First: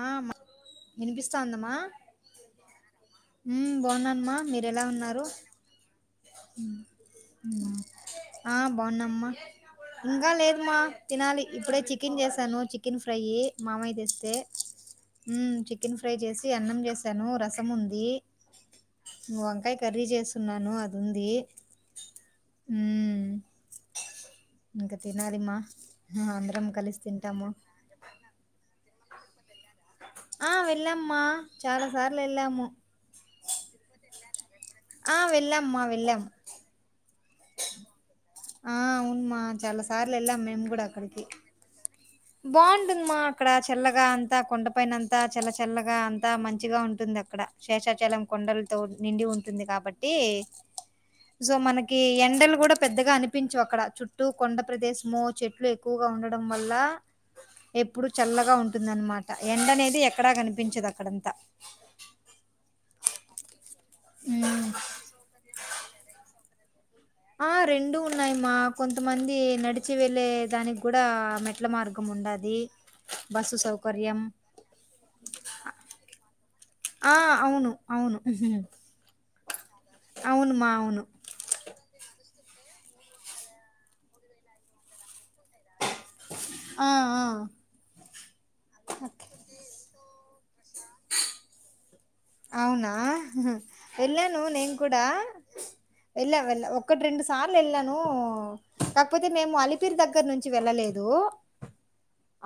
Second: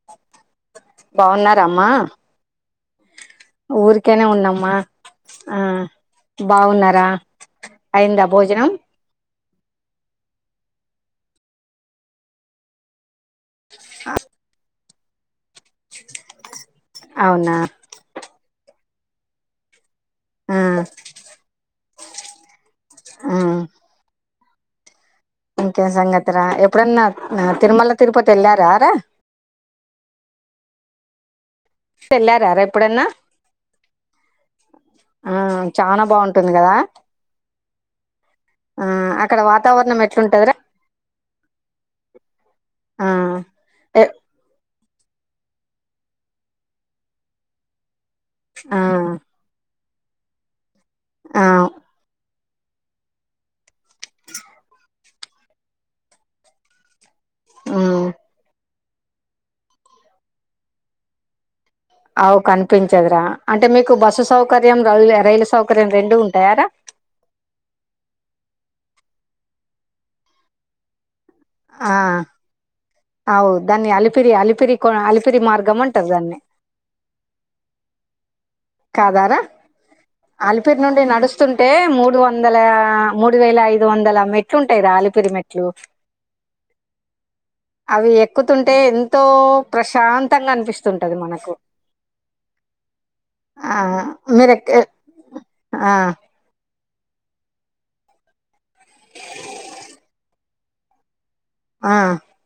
ఆ వినిపిస్తాందమ్మా. బాగున్నారమ్మా హ్ ఊరికేనే బావున్నామ్మా. మీరు ఉన్నమ్మా ఎలా ఉన్నారు? ఆ బాగున్నారా అయిందా ఆ భోజనం బావున్నామ్మా. ఇంకా లేదమ్మా తినాలి. ఇప్పుడే చికెన్ చేసాను చికెన్ ఫ్రైయి. మామయ్య తెస్తే. హ్మ్ చికెన్ ఫ్రై చేసి అన్నం చేసాను, అవునా రసం ఉంది. వంకాయ్ కర్రీ ఆ చేస్తున్నాను అది ఉంది. ఆ ఇంక ఇంకేం సంగతిరా ఎప్పుడన్నా తింటాము తిరుమల తిరుపతి వెళ్ళారారా. ఆ వెళ్ళాంమా. వెళ్ళారారా ఎప్పుడన్నా? ఆ వెళ్ళామ్మా చాన వెళ్ళాం బావుంటుంది కదా. ఆ అక్కడ అవునుమా చాలా వాతావరణం సార్లు ఎళ్ళాం ఎట్లుంటదిరా మేము కూడా అక్కడికి. ఆ బావుంటుందిమా అక్కడ ఎ చెల్లగా అంతా కొండ పైన అంతా చల్ల చల్లగా అంతా మంచిగా ఉంటుంది అక్కడ శేషాచలం ఆ కొండలతో నిండి ఉంటుంది కాబ టి ఆ సో మనకి ఎండలు కూడా పెద్దగా అనిపించవు అక్కడా. చుట్టూ కొండ ప్రదేశము చెట్లు ఎక్కువగా ఉండడం వల్లా ఉమ్ ఎప్పుడు చల్లగా ఉం ఉందనమాట ఎండ అనేది ఎక్కడా కనిపించదు అక్కడంతా అవు కనిపించదురా అంటే మీకు బస్సు హ్మ్. సౌకర్యం రై రైలు సౌకర్యం రెండు ఉంటాయార ఆ రెండూ ఉన్నాయి మా కొంతమంది నడిచి వెల్లే దానికి కూడా మెట్ల మార్గం ఉండది అవ్ దాన్ని అలిపిరి అలిపిరి కో అలిపిరి మార్గం ఉంటారు దాన్ని ఆ అవును అవును కదరా అవును మా అలిపిరి నుండి అవును నడుస్తున్ అంటే మూడు వందల మూడు వేల ఐదు వందల మెట్లు ఉంటాయి రా ఆలిపిరి మెట్లు ఆ ఆ అవి ఎక్కుతుంటే ఎంతో ప్రశాంత మత్తంగా అనిపిస్తుంటది మనకు అవునా ఆ వెళ్ళాను మీరు నేను ఎక్క- కూడా ఆ, వెళ్ళా వెళ్ళ ఒక్ ఒకటి రెండు సార్లు వెళ్ళాను కాకపోతే మేము అలిపిరి దగ్గర నుంచి వెళ్ళలేదు ఆ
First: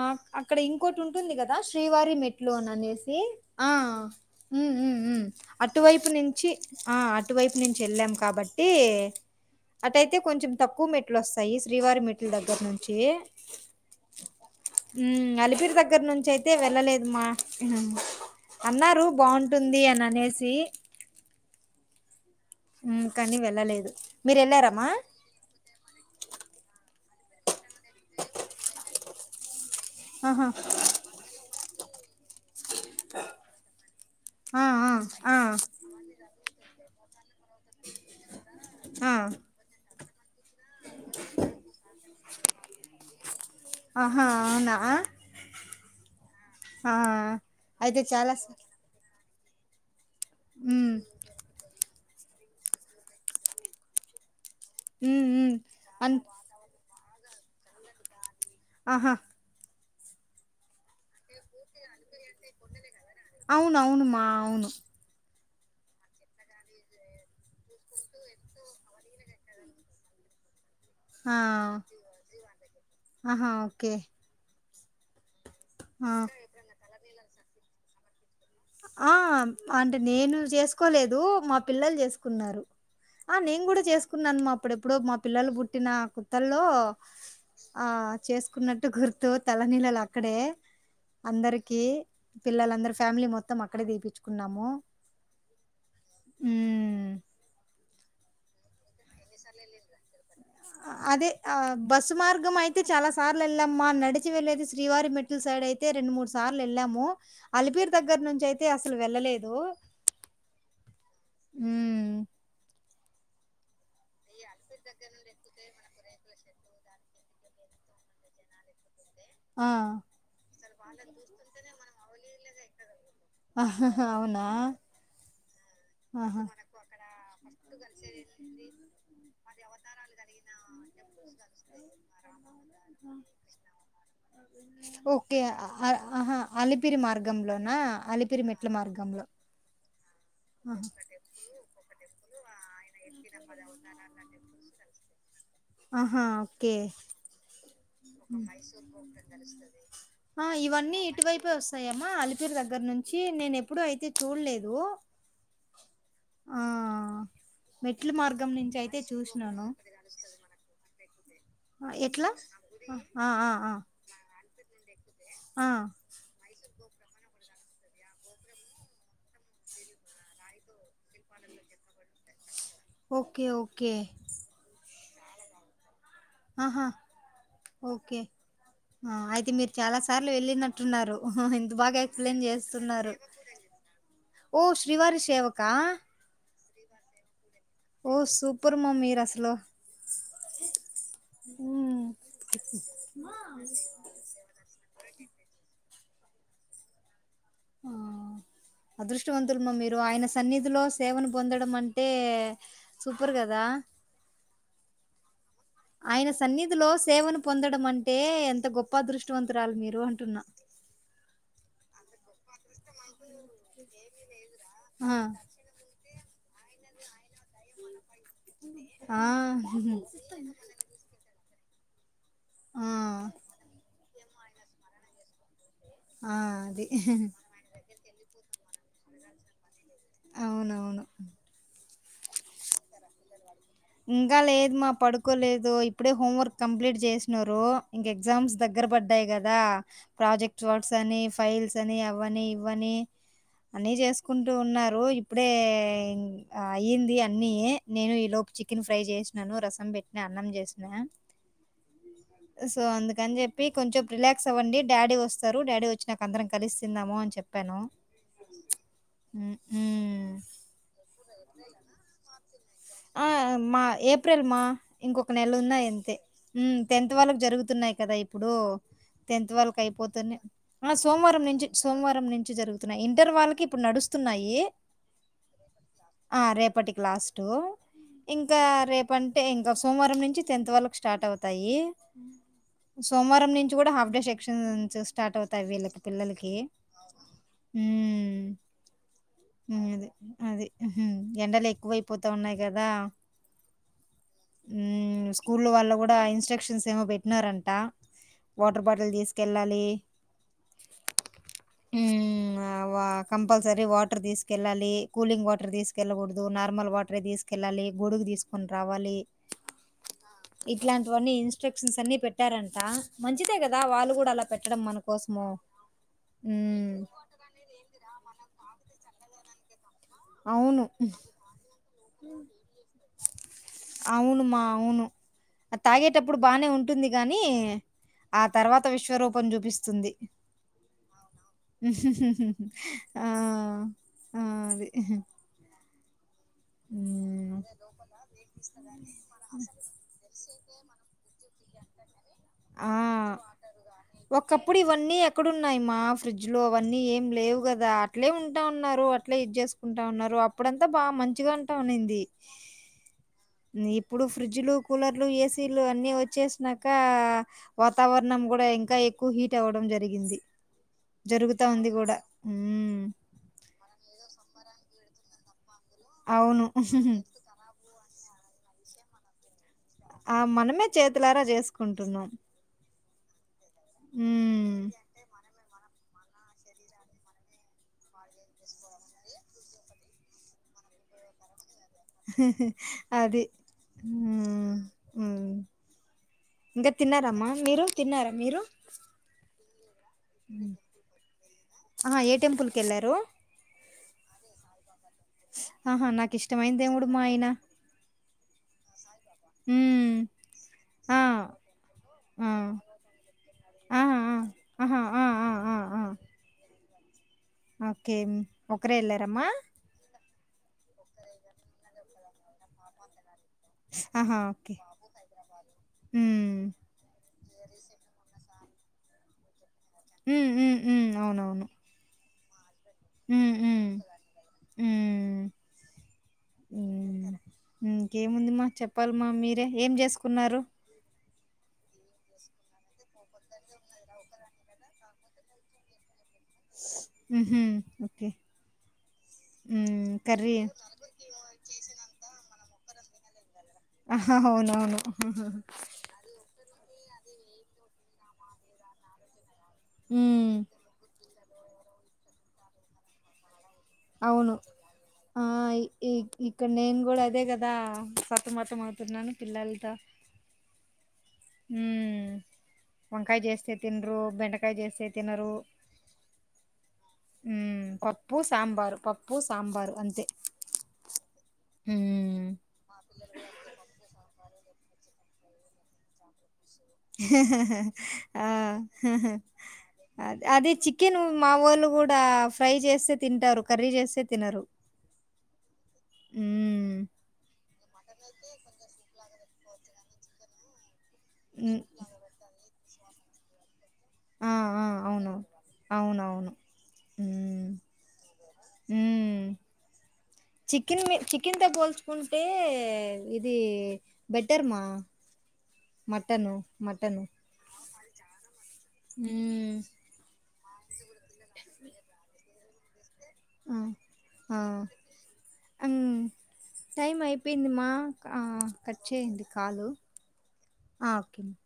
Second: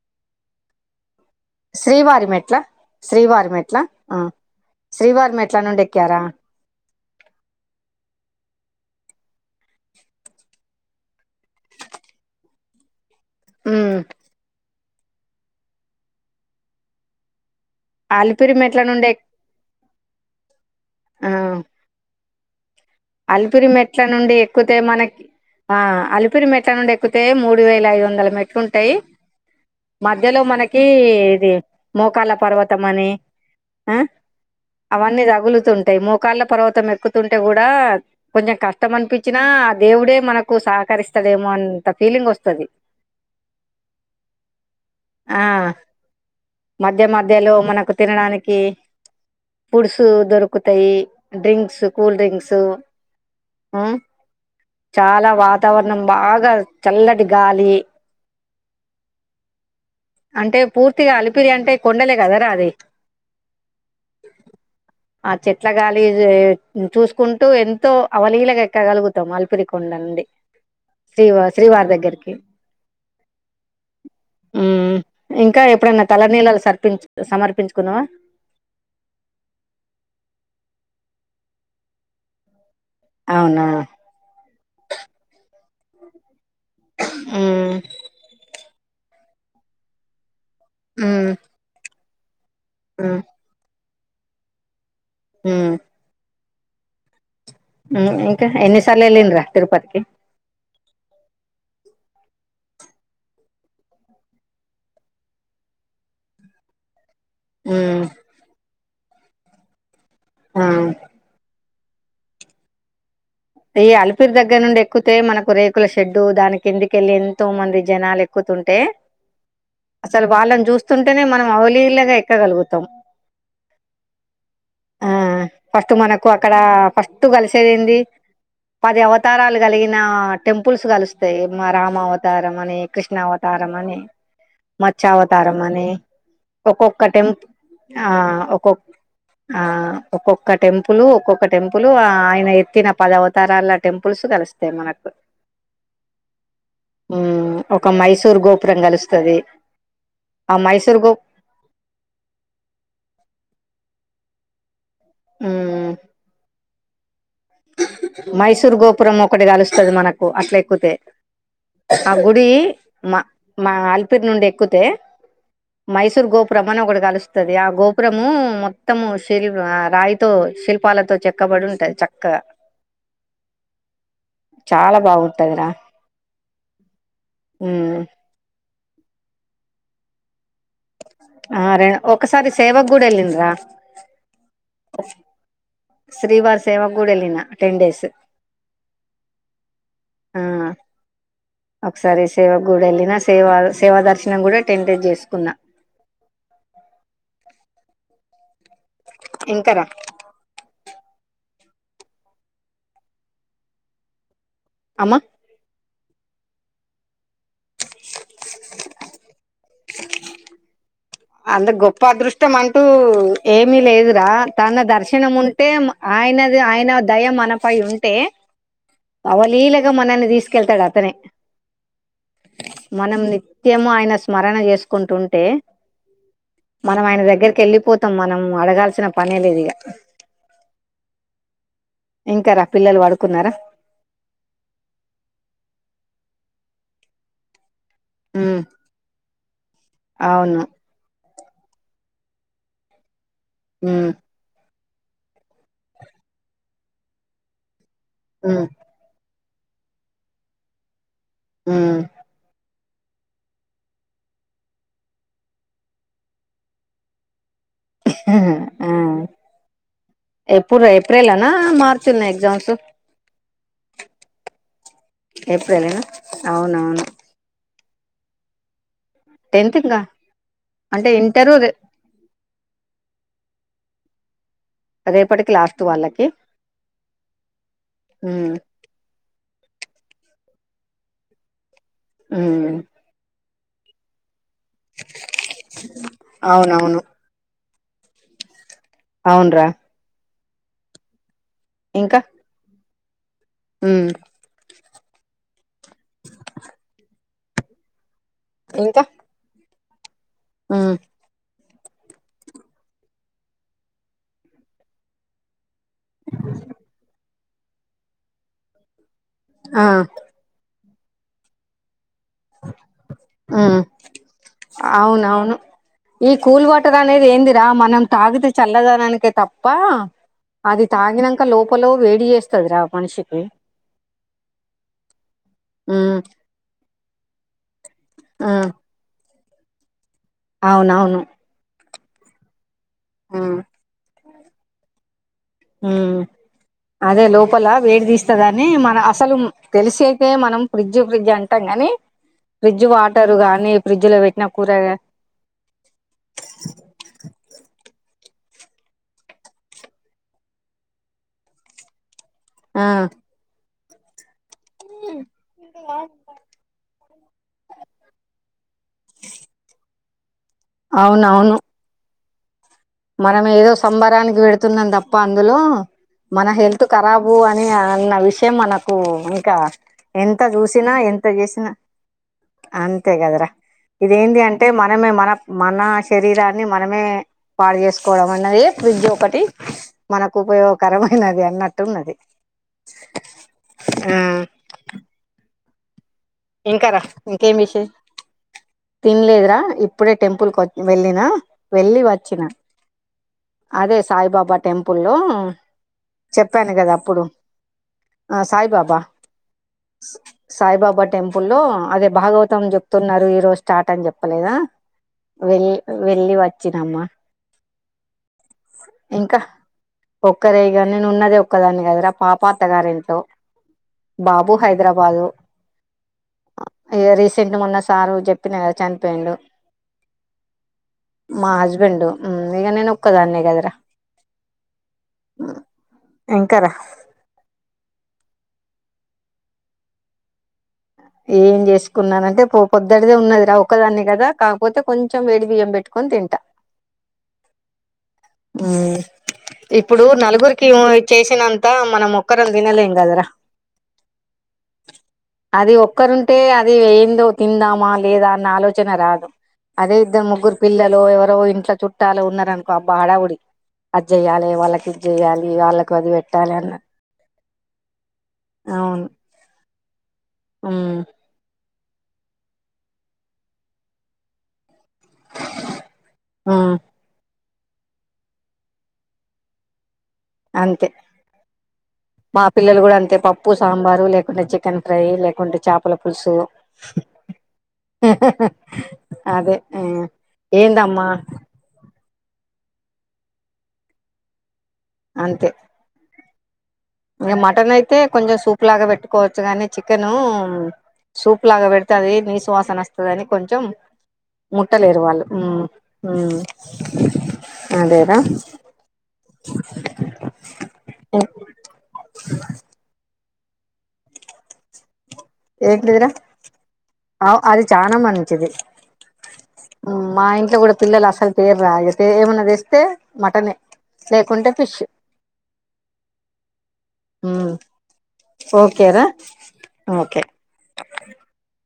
ఆ అక్కడ ఇంకోటి ఉం ఉంటుంది కదా శ్రీవారి మెట్లు అని అనేసి శ్రీవారి ఆ మెట్ల శ్రీవారి మెట్ల నుండి అటువైపు ఎక్కారా నుంచి ఆ అటువైపు నుంచి వెళ్ళాం కబట్ ఏ అటుయితే కొంచెం తక్కువ మెట్లు వస్తాయి శ్రీవారి మెట్ల దగ్గర నుంచి మ్మ్ మ్మ్ అలిపిరి దగ్గర నుంచి అయితే వెళ్ళలేదు మా అలిపిరి మెట్ల నుండి ఎక్కి ఉంటుంది అని అనేసి అలిపిరి మెట్ల నుండి ఎక్కుతే మీరెళ్లారామ్మా? మనకి ఆ అలిపిరి మెట్ల నుండి ఎక్ ఏక్కితే మూడు వేల ఐదు వందల మెట్లు ఉంటాయ్ మధ్యలో ఆహా! మనకీ ఇది మోకాళ్ళ పర్వత ఇత్తమని ఆ ఆ! అవన్నీ ఆ! ఆ! తగులుతుంటాయి మోకాళ్ళ పర్వతం ఎక్కుతుంటే గుడా కొంచెం కష్టం ఆ! అనిపించిన దేవు దేవుడే మనక్ హుక్కు సహకరిస్తాడేమో అన్న అంత ఫీలింగ్ వస్తది ఆహా! అవునా! ఆ ఆ! మధ్య మధ్యలో మనకు అయితే చాలా స తినడానికి పురుష దొరుకుతాయి హ్మ్. డ్రింక్స్ కూల్ డ్రింక్సు ఆ హ్మ్. చాలా హ్మ్. వాతావరణం అన్ బాగా చల్లటి గాలి ఆ హా అంటే పూర్తిగా అలిపిరి అంటే కొండలే గదరా అది అవునవును మా అవును చేట్లా గాలి చూసుకుంటూ ఎంతో అవలీలగా ఎక్కగలుగుతాం అలిపిరి కొండ అండి ఆ ఆహా ఓకే మ్మ్ ఇంకా ఎప్పుడైనా ఆ! తలనీలాలూ సర్పించు సమర్పించుకున్నవా ఆ అంటే నేను చేసుకోలేదు మా పిల్లలు చేసుకున్నారు ఆ నేను అవునా కూడా చేసుకున్నాను మా అప్పుడెప్పుడో మా పిల్లలు పుట్టిన కోత్తల్లో మ్మ్ ఆ చేసుకున ట్టు గుర్తు తలనీలాలు అక్కడే మ్మ్ అందరికీ పిల్లలందరూ మ్మ్ ఫ్యామిలీ మొ అక్కడే దిపించుకున్నాము మ్ మ్ ఇంక ఎన్ని సార్లు ఏలిన్రా తిరుపతికి అదే ఆ బస్సు మార్గం అయితే చాలా సార్లు యెళ్ళామ్ మా, నడిచి వెళ్ళేది శ్రీవారి మెట్లు సైడ్ అయితే రెండు మూడు సార్లు యెళ్ళాము. అలిపిరి మ్మ్ దగ్గర నుంచి అయితే అస్ అసలు వెళ్ళలేదు ఆ మ్ ఈ అలిపిరి దగ్గర నుండి ఎక్కుతే మనకు రేకుల షెడ్డు దానికి కిందికెళ్ళి ఎంతో మంది జనాలు ఎక్కుతుంటే ఆ అసలు వాళ్ళని చూస్తుంటేనే మనం అవలీలగా ఎక్ ఎక్కగలుగుతాం అవునా ఆ ఫస్ట్ మనకు అక్కడ ఫస్ట్ కలిసేది ఏంది పది అవతారాలు కలిగిన టెంపుల్స్ కలుస్తాయి. మా రామా అవతారం అని, కృష్ణ అవతారం అని, మత్స్య ఓకే అవతారం అ- అని, అ- ఆహా అలిపిరి ఒక్కొక్క టెంపుల్ మార్గంలోనా ఆ అలిపిరి మెట్ల ఒక్కొ మార్గంలో ఆ ఒక్కొక్క ఒక ఆహా టెంపుల్ ఒక్కొక్క టెంపుల్ ఆ ఆయన ఎత్తిన పదవ తరాల టెంపుల్స్ కలుస్తాయి మనకు ఆహా ఓకే మ్మ్ ఒక మైసూర్ గోపురం కలుస్తది ఆ ఇవన్నీ మైసూర్ గో ఇటువైపే వస్తాయమ్మ అలిపిరి దగ్గర నుంచి నేను ఎప్పుడు అయితే చూలేదు మ్మ్ ఆ ఆ మైసూర్ గోపురం ఒకటి చూసినాను కలుస్తది మనకు అట్ల ఎక్కుతే ఆ గుడి మా ఆ ఆ ఆ మా ఆ అలిపిరి నుండి ఎక్కితే ఆ, మైసూర్ గోపురం మనం ఒకటి కలుస్తుంది. ఆ గోపురము మొత్తము శిల్ రాయితో శిల్పాలతో చెక్కబడి ఉంటది చక్ క్క ఓకే ఓకే చాలా బాగుంటది ర ఆహా ఓకే ఆ అయితే మీరు చాలా సార్లు వెళ్ళినట్ న్నారు ఆ ఇంత రె బాగా ఎక్స్ప్లెయిన్ ఒకసారి సేవకు కూడా చేస్తున్నారు. వెళ్ళిండ్రా ఓ శ్రీవారి సేవకా సేవ్ గూడ ఎల్లినా ఓ సూపర్ మమ్మీ, మీరు అసలు ఆ ఉమ్ ఒకసారి సేవా కూడా ఎల్లినా, సేవ సేవ దర్శనం కూడా టెన్ మినిట్స్ చేస్. ఉన్న ఆ అదృష్టవంతులమ్మా ఇంకారా మీరు ఆయన సన్నిధిలో సేవను పొందడం అంటే సూపర్ కదా అమ్మా అయన సన్నిధి లో, సేవను పొందడము అంటే ఎంత గొప్ప అదృష్టవంతురాలు మీరు అంటున్నా. అంత గొప్ప అదృష్టం అంటూ ఏమీ లేదు రా, తన ఆ దర్శనం ఉంటే మ్ ఆయనది ఆయన దయ మన పై ఉంటే. ఆ అవలీలగా మనల్ని తీసుకెళ్తాడు అతనే. ఆ మనం నిత్యం ఆయన స్మ స్మరణ చేసుకుంటుంటే ఆ అది మనం ఆయన దగ్గరికేళ్లిపోతే మొత్తం మనం అడగాల్సిన పని లేదు ఇగ అవునవును ఇంకా రా పిల్లలు పడు కున్నారా ఇంకా లేదు మా పడుకోలేదు ఇప్పుడే హోంవర్క్ కంప్లీట్ చేసినరు ఇంకా ఎగ్జామ్స్ ఉమ్, దగ్గర పడ్డాయి కదా అవును ప్రాజెక్ట్ వర్క్స్ అని ఫైల్స్ అని అవని ఇవని అన్ని ఉమ్, చేసుకుంటూ ఉన్నారు పూజ ఇప్పుడే అయింది అన్ని నేను ఉమ్, చికెన్ ఫ్రై చేసి నను రసం పెట్టిన, అన్నం చేసిన హు సో అందుకని చెప్పి కొంచెం రిలాక్స్ అవ్వండి. డాడీ వస్తారు డాడీ వచ్చినాక అందరం కలిసి తిందాం అని చెప్పి హ్మ్. ఎప్పుడు రా ఏప్రిల్ నా మార్చి నా ఎగ్జామ్స్ ఆ మా ఏప్రిల్ మా ఇంకొక నెల ఉన్నాయి ఏప్రిల్నా అంతే హు అవునవును టెన్త్ వాళ్లకు జరుగుతున్నాయి. కదా ఇప్పుడూ టెన్త్ వాళ్లకు అయిపోతేనే ఆ అంటే సోమవారం ఇంటరు నుంచి రే సోమవారం నుంచి జరుగుత ఇంటర్ వాళ్లకి ఇప్పుడు నడుస్తున్నాయి రేపటి కి లాస్ట్ వాళ్ళకి ఆ రేపటికి లాస్ట్ ఉమ్ ఇంకా రేపంత అంటే ఇంక సోమవారం నుంచి టెన్త్ వాళ్ళకు స్టార్ట్ అవుతాయి. ఉమ్ సోమవారం నుంచి కూడా హాఫ్ డే షిప్ట్ [unintelligible] నుంచి స్టార్ట్ అవుతాయి వీళ్ళకి పిల్లలకీ అవునవును హు అవునరా హు అదే అది ఉహు ఎండలు ఇంకా ఎక్కువైపోతా ఉన్నాయి అదా ఉమ్ ఊ స్కూ లో వాళ్ళు కూడా ఇన్స్ట్రక్షన్స్ ఏమో పెట్ నారంట వాటర్ బాటిల్ తీసుకెళ్ళాలి హమ్ హ కంపల్సరీ వాటర్ తీస్కెళాలీ కూలింగ్ వాటర్ తీస్కెళ్ళ కూడదు నార్మల్ వాటరే తీస్క కెళ్ళాలి గొడుగు తీసుకొని రావాలి ఆ ఇట్లాంటివన్నీ ఇన్స్ట్రక్షన్స్ అన్ని పెట్ హ అలా పెట్టడం మన కోసము అవునవును ఈ కూల్ మ్మ్ వాటర్ అనేది ఏందిరా మనం తాగితే చల్లదనానికే తప్ ప్పా అవును వేడి చేస్తదిరా మనిషికి అవునుమా అవును అది ఉమ్ తాగేటప్పుడు బానే ఉంటుంది గానీ ఆ ఉమ్ తర్వాత విశ్వరూప్ పం చూపిస్తుంది అవునవును ఆ ఉమ్ ఆ అది హమ్ అదే హ్మ్. లోపల వేడి తీస్తదనీ మన అసలు తెలిసయితే మనం ఫ్రిడ్జ్ ఫ్రిడ్జ్ అం టం గానీ ఆ కూర ఒకప్పుడు ఇవన్నీ ఎక్కడున్నాయి మా ఫ్రిడ్జ్ లో అవన్నీ ఏం లేవు కదా అట్లే ఉంటా ఉన్నారు అట్లే ఇది చేసుకుంటా ఉన్నారు, అప్పుడంతా బాగా మంచిగా అంటా ఉనింది. ఆ నిప్పుడు ఫ్రిడ్జ్లు కూలర్లు ఏసీలు అన్నీ వచ్చేసి నాకా వాతావరణం కూడా ఇంకా ఎక్కువ హీట్ అవ్వడం జరిగింది అవునవును జరుగుతా ఉంది కూడా మనం ఏదో సంబరానికి పెడ్ తున్నాం తప్ప అందులో మన అవును. హెల్త్ కరాబు అని ఏ మనకు ఇంకా ఆ! ఎంత మనమే చూసినా ఎంత చేతులారా చేసినా జేసుకుంటున్నాం. అంత అంతే కదరా ఇదేంది అంటే ఉమ్ మనమే మన. మన శరీరాన్ని మనమే పాడు చేసుకోవడం అన్నది ఫ్రిడ్జ్ ఒకటి మనకు ఉపయోగకరమైనది అన్నట్టు అది. ఆ ఇంకా ఇంకార తిన్నారమ్మా ఇంకేం మీరు విషేష్ తిన్నారా మీరు తిన్లేదురా ఇ. అప్పుడే టెంపుల్కి వ ఉమ్. వెళ్ళిన వెళ్ళి ఆహా ఏ వచ్చినా టెంపుల్ కి వెళ్ళారు అదే సాయిబాబా టెంపుల్లో ఆహా నాకు చెప్పాను ఇష్టమైన కదా దేవుడు మా అప్పుడు ఆయన సాయిబాబా ఉమ్ సాయిబాబా ఆ టెంపుల్ లో అదే ఆ భాగవతం చెప్తున్నారు, ఈ రోజు స్టార్ట్ ఆ అని ఆ చెప్పలేదా ఆహా ఆ ఆ వెళ్ ఆ ఆ వెళ్ళి వచ్చినమ్మ. ఓకే ఒకరే ఇంకా ఎళ్ళారమ్మా ఒక్కరే గా నేనున్నది ఒక్కదాని గదరా పాప అత్తగారింట్లో ఆహా బాబు ఓకే హైదరాబాదు ఉమ్ ఇగ రీసెంట్ మొన్న సారు జెప్ చెప్పిన గద చనిపొయిండు హ్మ్. హ్మ్. హ్మ్. మా అవునవును. హస్బెండ్ ఉన్నేగా నేను ముక్కదాన్నే హ్మ్. గదరా హ్మ్. హ్మ్. ఎంకార ఇంకేముందిమ్మా చెప్పాలమ్మా మీరే ఏంజెసుకున్నారు ఏం చేసుకున్నానంటే పో పొద్దుటిదే ఉన్నది రా, ఒకదాన్ని కదా కాకపోతే కొంచెం వేడి బియ్యం పెట్టుకొని తింటా. హుహు. ఓకే. ఇప్పుడు హ్మ్. కర్రీ నలుగురికి చేసినంత మనం ఒక్కరం వినలేం గదర అవునవును కుక్కర్ ఉంటే అది వెయిన్ ఏదో తిందామా లేదా అన్న ఆలోచన రాదు అదే ఇద్దరు హ్మ్. ముగ్గురు పిల్లలు ఎవరో ఇంట్లో చుట్టాలు ఉన్నారనుకో అబ్బా హడావుడి అది చెయ్యాలి అవును, వాళ్ళకి ఇది ఆ చెయ్యాలి వాళ్ళకి అది పెట్టాలి ఇక్కడ అన్న నేను కూడా అదే కదా సతమతం అవును అవుతున్నాను పిల్లలతో మ్ మ్మ్ వంకాయ చేస్తే తినరు బెంటకా వంకాయ చేస్తే తినరు ఉమ్ మ్మ్ పప్పు సాంబారు పప్పు సాంబారు అం అంతే మా హ్మ్. పిల్లలు కూడా అంతే పప్పు సాంబారు లేకుండా చికెన్ ఫ్రై లేకుంటే చేపల పులుసు ఆ అదే ఆ అ అదే ఏందమ్మా చికెన్ మా వాళ్ళు కూడా ఫ్రై చేస్తే తింటారు కర్రీ చేస్తే తిన్నరు అంతే మ్మ్ ఇంకా మటన్ అయితే కొంచెం సూప్ లాగా పెట్టుకో చగానే చికెను సూప్ లాగా హ్మ్. పెడతది నీసు వాసన వస్ తదని కొంచెం ఆ! ఆ! ముట్టలేదు వాళ్ళు అవును. మ్మ్ హ్మ్ అవునవును. హ్మ్. అదేరా హ్మ్. ఓ, కుంటే ఇది బెటర్ మా ఏంటిదిరా మటను. మటను. అవు అది చానా మ మంచిది హ్మ్. మ్మ్ మా ఇంట్లో కూడా పిల్లలు అసలు తేరురా తే ఏమన్నా చేస్ తే మ్మ్ హా టైమ్ మ్మ్ అయిపోయింది మా ఆ కట్ ఓకేరా చేయండి కాలు ఓకే ఆ ఓకేండి